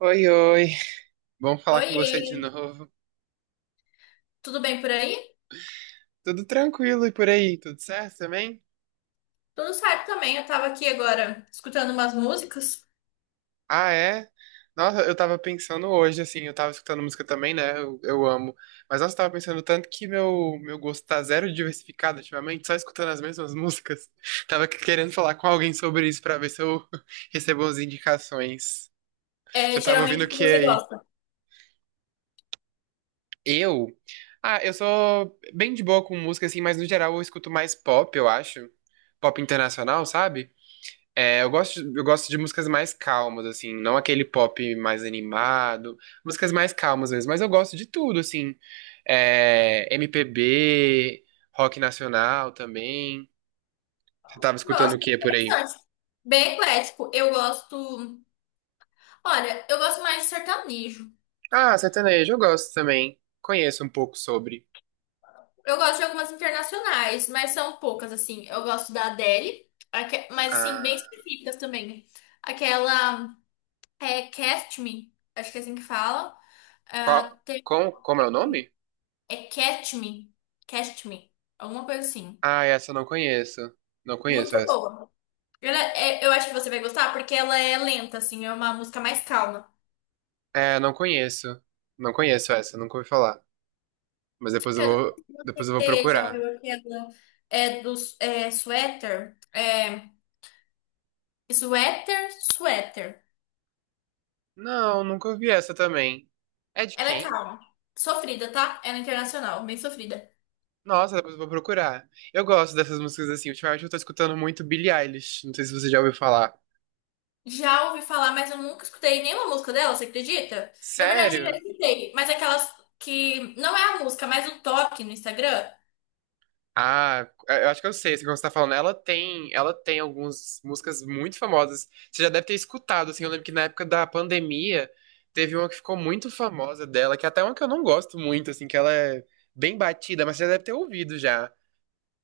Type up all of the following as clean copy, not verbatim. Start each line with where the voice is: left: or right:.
right: Oi, oi. Bom falar com você de
left: Oiê,
right: novo.
left: tudo bem por aí?
right: Tudo tranquilo e por aí? Tudo certo também?
left: Tudo certo também. Eu tava aqui agora escutando umas músicas.
right: Ah, é? Nossa, eu tava pensando hoje, assim, eu tava escutando música também, né? Eu amo. Mas nossa, eu tava pensando tanto que meu gosto tá zero diversificado ultimamente, só escutando as mesmas músicas. Tava querendo falar com alguém sobre isso pra ver se eu recebo as indicações.
left: É,
right: Você tava ouvindo
left: geralmente
right: o
left: o que
right: que
left: você
right: aí?
left: gosta?
right: Eu? Ah, eu sou bem de boa com música, assim, mas no geral eu escuto mais pop, eu acho. Pop internacional, sabe? É, eu gosto de músicas mais calmas, assim, não aquele pop mais animado, músicas mais calmas mesmo, mas eu gosto de tudo, assim, é, MPB, rock nacional também. Você tava escutando
left: Nossa,
right: o
left: que
right: que por aí?
left: interessante. Bem eclético. Eu gosto. Olha, eu gosto mais de sertanejo.
right: Ah, sertanejo, eu gosto também. Conheço um pouco sobre.
left: Eu gosto de algumas internacionais, mas são poucas, assim. Eu gosto da Adele, mas assim, bem
right: Ah,
left: específicas também. Aquela Catch Me, acho que é assim que fala.
right: qual,
left: Ah, tem-
right: com, como é o nome?
left: É Catch Me, Catch Me, alguma coisa assim.
right: Ah, essa eu não conheço. Não conheço
left: Muito
right: essa.
left: boa. Eu acho que você vai gostar porque ela é lenta, assim, é uma música mais calma.
right: É, não conheço. Não conheço essa, nunca ouvi falar. Mas
left: Eu não sei
right: depois
left: se
right: eu vou
left: você já
right: procurar.
left: ouviu aquela é do Sweater? Sweater.
right: Não, nunca ouvi essa também. É de
left: Ela é
right: quem?
left: calma. Sofrida, tá? Ela é internacional, bem sofrida.
right: Nossa, depois eu vou procurar. Eu gosto dessas músicas assim. Ultimamente eu tô escutando muito Billie Eilish. Não sei se você já ouviu falar.
left: Já ouvi falar, mas eu nunca escutei nenhuma música dela, você acredita? Na verdade, eu já
right: Sério?
left: escutei, mas aquelas que não é a música, mas o toque no Instagram,
right: Ah, é, eu acho que eu sei, assim, como você tá falando. Ela tem algumas músicas muito famosas. Você já deve ter escutado, assim. Eu lembro que na época da pandemia teve uma que ficou muito famosa dela, que é até uma que eu não gosto muito, assim, que ela é bem batida, mas você já deve ter ouvido já.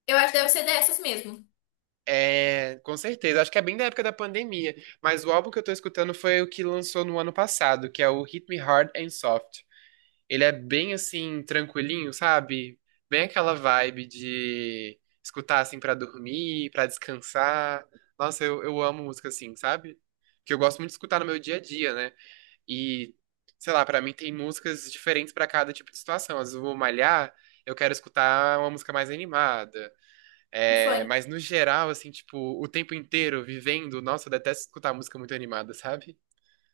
left: eu acho que deve ser dessas mesmo.
right: É, com certeza. Acho que é bem da época da pandemia. Mas o álbum que eu tô escutando foi o que lançou no ano passado, que é o Hit Me Hard and Soft. Ele é bem assim, tranquilinho, sabe? Bem aquela vibe de escutar assim pra dormir, pra descansar. Nossa, eu amo música assim, sabe? Que eu gosto muito de escutar no meu dia a dia, né? E, sei lá, pra mim tem músicas diferentes pra cada tipo de situação. Às vezes eu vou malhar, eu quero escutar uma música mais animada.
left: Um
right: É,
left: funk.
right: mas no geral, assim, tipo, o tempo inteiro vivendo, nossa, eu detesto escutar música muito animada, sabe?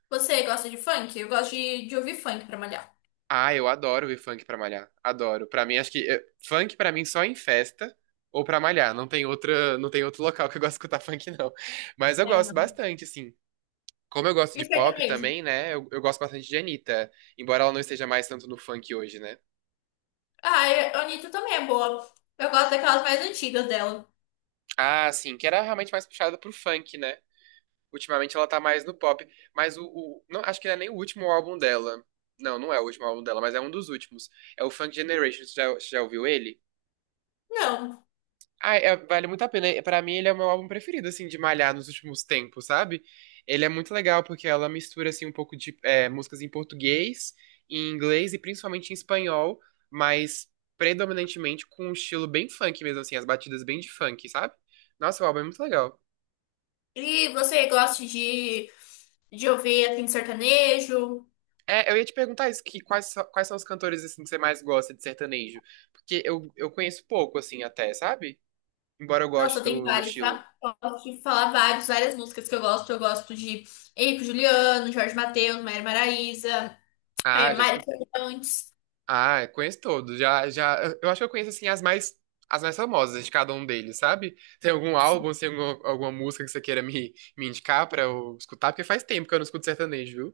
left: Você gosta de funk? Eu gosto de ouvir funk pra malhar.
right: Ah, eu adoro ouvir funk pra malhar. Adoro. Pra mim, acho que funk pra mim só em festa ou pra malhar. Não tem outra, não tem outro local que eu gosto de escutar funk, não. Mas eu
left: É,
right: gosto
left: não.
right: bastante, assim. Como eu gosto
left: E
right: de pop
left: Sertanejo.
right: também, né? Eu gosto bastante de Anitta, embora ela não esteja mais tanto no funk hoje, né?
left: Ah, e a Anitta também é boa. Eu gosto daquelas mais antigas dela.
right: Ah, sim, que era realmente mais puxada pro funk, né? Ultimamente ela tá mais no pop, mas não, acho que não é nem o último álbum dela. Não, não é o último álbum dela, mas é um dos últimos. É o Funk Generation, você já ouviu ele?
left: Não.
right: Ah, é- vale muito a pena. É, pra mim ele é o meu álbum preferido, assim, de malhar nos últimos tempos, sabe? Ele é muito legal porque ela mistura, assim, um pouco de é, músicas em português, em inglês e principalmente em espanhol, mas predominantemente com um estilo bem funk mesmo, assim, as batidas bem de funk, sabe? Nossa, o álbum é muito legal.
left: E você gosta de ouvir assim, sertanejo?
right: É, eu ia te perguntar isso, que quais, so- quais são os cantores assim que você mais gosta de sertanejo? Porque eu conheço pouco assim até, sabe? Embora eu goste
left: Nossa, tem
right: do, do
left: vários,
right: estilo.
left: tá? Posso te falar várias músicas que eu gosto. Eu gosto de Henrique Juliano, Jorge Mateus, Maria Maraíza,
right: Ah, já
left: Mari
right: escutei.
left: Fernandes.
right: Ah, eu conheço todos. Já, já, eu acho que eu conheço assim as mais famosas de cada um deles, sabe? Tem algum álbum, tem alguma, alguma música que você queira me, me indicar pra eu escutar? Porque faz tempo que eu não escuto sertanejo.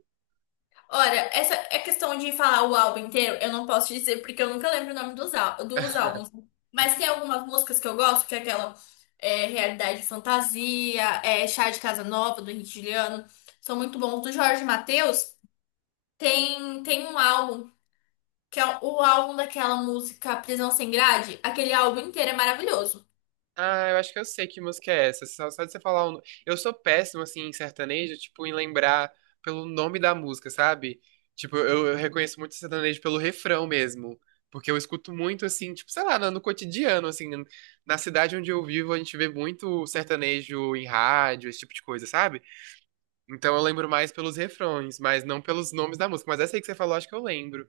left: Olha, essa é questão de falar o álbum inteiro, eu não posso dizer porque eu nunca lembro o nome dos álbuns. Mas tem algumas músicas que eu gosto, que é aquela Realidade e Fantasia, Chá de Casa Nova, do Henrique Juliano, são muito bons. Do Jorge Mateus tem um álbum, que é o álbum daquela música Prisão Sem Grade, aquele álbum inteiro é maravilhoso.
right: Ah, eu acho que eu sei que música é essa. Só, só de você falar o... no- Eu sou péssimo, assim, em sertanejo, tipo, em lembrar pelo nome da música, sabe? Tipo, eu reconheço muito sertanejo pelo refrão mesmo. Porque eu escuto muito, assim, tipo, sei lá, no, no cotidiano, assim. Na cidade onde eu vivo, a gente vê muito sertanejo em rádio, esse tipo de coisa, sabe? Então eu lembro mais pelos refrões, mas não pelos nomes da música. Mas essa aí que você falou, acho que eu lembro.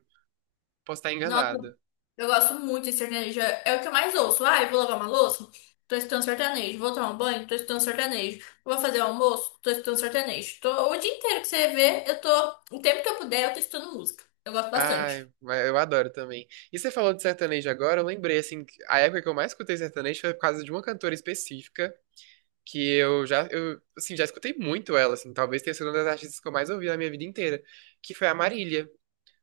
right: Posso estar
left: Nossa,
right: enganada.
left: eu gosto muito de sertanejo. É o que eu mais ouço. Ah, eu vou lavar uma louça? Tô escutando sertanejo. Vou tomar um banho? Tô escutando sertanejo. Vou fazer o almoço? Tô escutando sertanejo. Tô, o dia inteiro que você vê, eu tô. O tempo que eu puder, eu tô escutando música. Eu gosto bastante.
right: Ai, mas eu adoro também. E você falou de sertanejo agora, eu lembrei, assim, que a época que eu mais escutei sertanejo foi por causa de uma cantora específica, que eu já, eu, assim, já escutei muito ela, assim, talvez tenha sido uma das artistas que eu mais ouvi na minha vida inteira, que foi a Marília.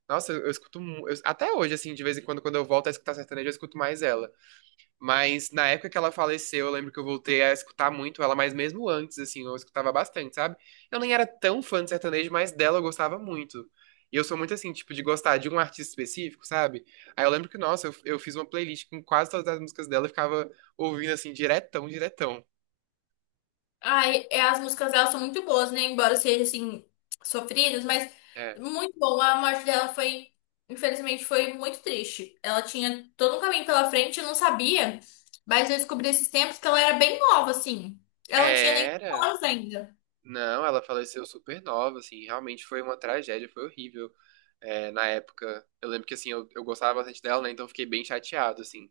right: Nossa, eu escuto, mu- eu- até hoje, assim, de vez em quando, quando eu volto a escutar sertanejo, eu escuto mais ela. Mas na época que ela faleceu, eu lembro que eu voltei a escutar muito ela, mas mesmo antes, assim, eu escutava bastante, sabe? Eu nem era tão fã de sertanejo, mas dela eu gostava muito. E eu sou muito assim, tipo, de gostar de um artista específico, sabe? Aí eu lembro que, nossa, eu fiz uma playlist com quase todas as músicas dela, eu ficava ouvindo assim, diretão, diretão.
left: Ai, é, as músicas dela são muito boas, né? Embora sejam assim, sofridas, mas
right: É.
left: muito bom. A morte dela foi, infelizmente, foi muito triste. Ela tinha todo um caminho pela frente, eu não sabia, mas eu descobri esses tempos que ela era bem nova, assim. Ela não tinha nem 5
right: Era.
left: anos ainda.
right: Não, ela faleceu super nova, assim, realmente foi uma tragédia, foi horrível. É, na época, eu lembro que, assim, eu gostava bastante dela, né? Então eu fiquei bem chateado, assim.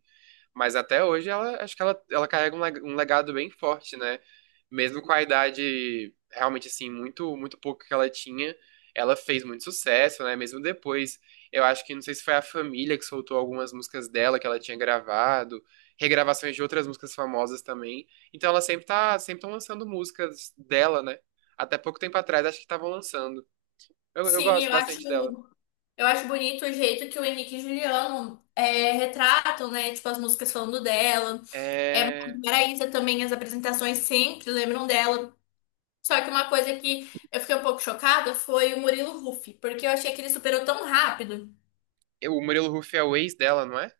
right: Mas até hoje ela acho que ela carrega um leg- um legado bem forte, né? Mesmo com a idade realmente assim muito pouco que ela tinha, ela fez muito sucesso, né? Mesmo depois, eu acho que não sei se foi a família que soltou algumas músicas dela que ela tinha gravado, regravações de outras músicas famosas também. Então ela sempre tá sempre tão lançando músicas dela, né? Até pouco tempo atrás acho que estavam lançando. Eu
left: Sim,
right: gosto bastante dela.
left: eu acho bonito o jeito que o Henrique e Juliano retratam, né? Tipo, as músicas falando dela. É,
right: É...
left: Maraísa também, as apresentações sempre lembram dela. Só que uma coisa que eu fiquei um pouco chocada foi o Murilo Huff, porque eu achei que ele superou tão rápido.
right: eu- O Murilo Huff é o ex dela, não é?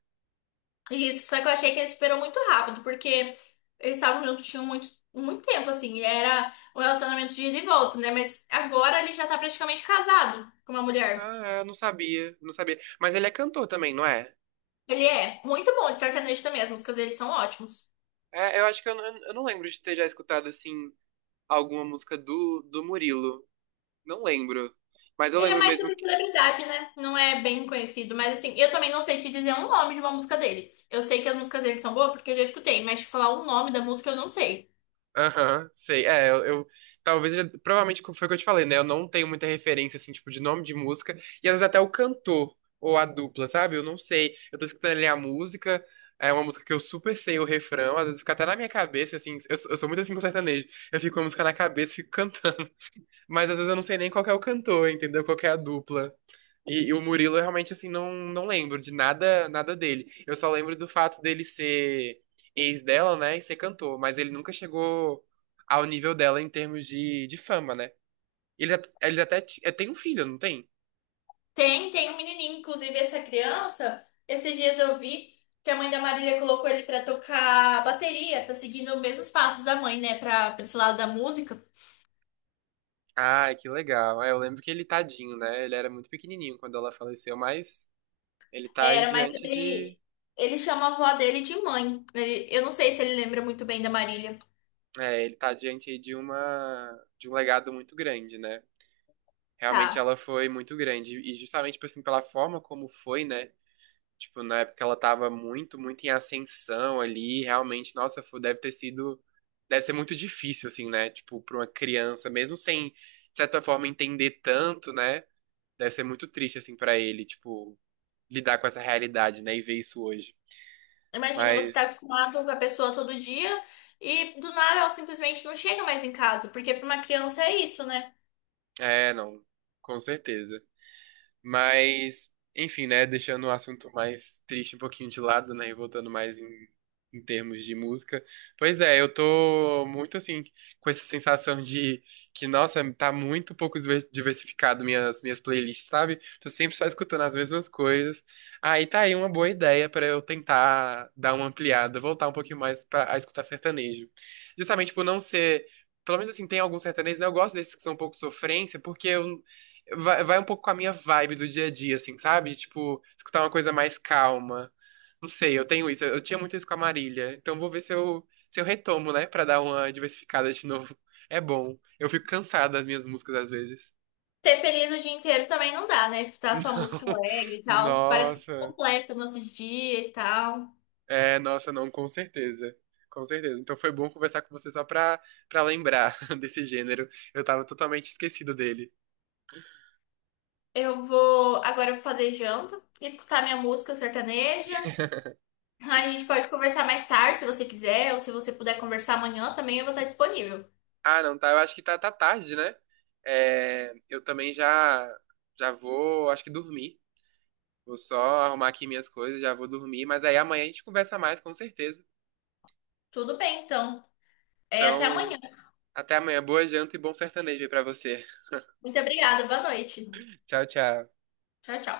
left: Isso, só que eu achei que ele superou muito rápido, porque eles estavam juntos tinham muito, muito tempo, assim, era um relacionamento de ida e volta, né? Mas agora ele já tá praticamente casado com uma mulher.
right: Ah, eu não sabia, não sabia. Mas ele é cantor também, não é?
left: Ele é muito bom de sertanejo também, as músicas dele são ótimas.
right: É, eu acho que eu não lembro de ter já escutado, assim, alguma música do, do Murilo. Não lembro. Mas eu
left: Ele é
right: lembro
left: mais
right: mesmo
left: sobre
right: que.
left: celebridade, né? Não é bem conhecido, mas assim, eu também não sei te dizer um nome de uma música dele. Eu sei que as músicas dele são boas porque eu já escutei, mas te falar o nome da música eu não sei.
right: Aham, sei. É, eu- talvez eu já- provavelmente como foi o que eu te falei, né? Eu não tenho muita referência, assim, tipo, de nome de música. E às vezes até o cantor ou a dupla, sabe? Eu não sei. Eu tô escutando ali a música. É uma música que eu super sei o refrão, às vezes fica até na minha cabeça, assim. Eu sou muito assim com sertanejo. Eu fico com a música na cabeça e fico cantando. Mas às vezes eu não sei nem qual que é o cantor, entendeu? Qual que é a dupla. E o Murilo, eu realmente, assim, não, não lembro de nada, nada dele. Eu só lembro do fato dele ser ex dela, né? E ser cantor. Mas ele nunca chegou ao nível dela em termos de fama, né? Ele, at- ele até ti- é, tem um filho, não tem?
left: Tem um menininho, inclusive essa criança, esses dias eu vi que a mãe da Marília colocou ele pra tocar bateria, tá seguindo os mesmos passos da mãe, né, pra esse lado da música.
right: Ai, que legal. É, eu lembro que ele tadinho, né? Ele era muito pequenininho quando ela faleceu, mas ele tá aí
left: Era,
right: diante de...
left: ele chama a avó dele de mãe. Eu não sei se ele lembra muito bem da Marília.
right: É, ele tá diante aí de uma... de um legado muito grande, né? Realmente
left: Tá.
right: ela foi muito grande. E justamente, tipo assim, pela forma como foi, né? Tipo, na época ela tava muito, muito em ascensão ali. Realmente, nossa, foi- deve ter sido. Deve ser muito difícil, assim, né? Tipo, pra uma criança, mesmo sem, de certa forma, entender tanto, né? Deve ser muito triste, assim, pra ele, tipo, lidar com essa realidade, né? E ver isso hoje.
left: Imagina, você tá
right: Mas,
left: acostumado com a pessoa todo dia e do nada ela simplesmente não chega mais em casa, porque pra uma criança é isso, né?
right: é, não, com certeza. Mas, enfim, né? Deixando o assunto mais triste um pouquinho de lado, né? E voltando mais em, em termos de música. Pois é, eu tô muito assim, com essa sensação de que, nossa, tá muito pouco diver- diversificado minhas, minhas playlists, sabe? Tô sempre só escutando as mesmas coisas. Aí tá aí uma boa ideia pra eu tentar dar uma ampliada, voltar um pouquinho mais pra, a escutar sertanejo. Justamente por não ser. Pelo menos assim, tem alguns sertanejos, né? Eu gosto desses que são um pouco sofrência, porque eu vai, vai um pouco com a minha vibe do dia a dia, assim, sabe? Tipo, escutar uma coisa mais calma. Não sei, eu tenho isso. Eu tinha muito isso com a Marília. Então vou ver se eu, se eu retomo, né? Pra dar uma diversificada de novo. É bom. Eu fico cansado das minhas músicas às vezes.
left: Ser feliz o dia inteiro também não dá, né? Escutar só música
right: Não.
left: alegre e tal. Parece que
right: Nossa.
left: completa o nosso dia e tal.
right: É, nossa, não, com certeza. Com certeza. Então foi bom conversar com você só pra, pra lembrar desse gênero. Eu tava totalmente esquecido dele.
left: Eu vou. Agora eu vou fazer janta, escutar minha música sertaneja. A gente pode conversar mais tarde, se você quiser, ou se você puder conversar amanhã também, eu vou estar disponível.
right: Ah, não, tá. Eu acho que tá, tá tarde, né? É, eu também já já vou, acho que dormir. Vou só arrumar aqui minhas coisas, já vou dormir. Mas aí amanhã a gente conversa mais, com certeza.
left: Tudo bem, então. É, até
right: Então,
left: amanhã.
right: até amanhã. Boa janta e bom sertanejo aí pra você.
left: Muito obrigada, boa noite.
right: Tchau, tchau.
left: Tchau, tchau.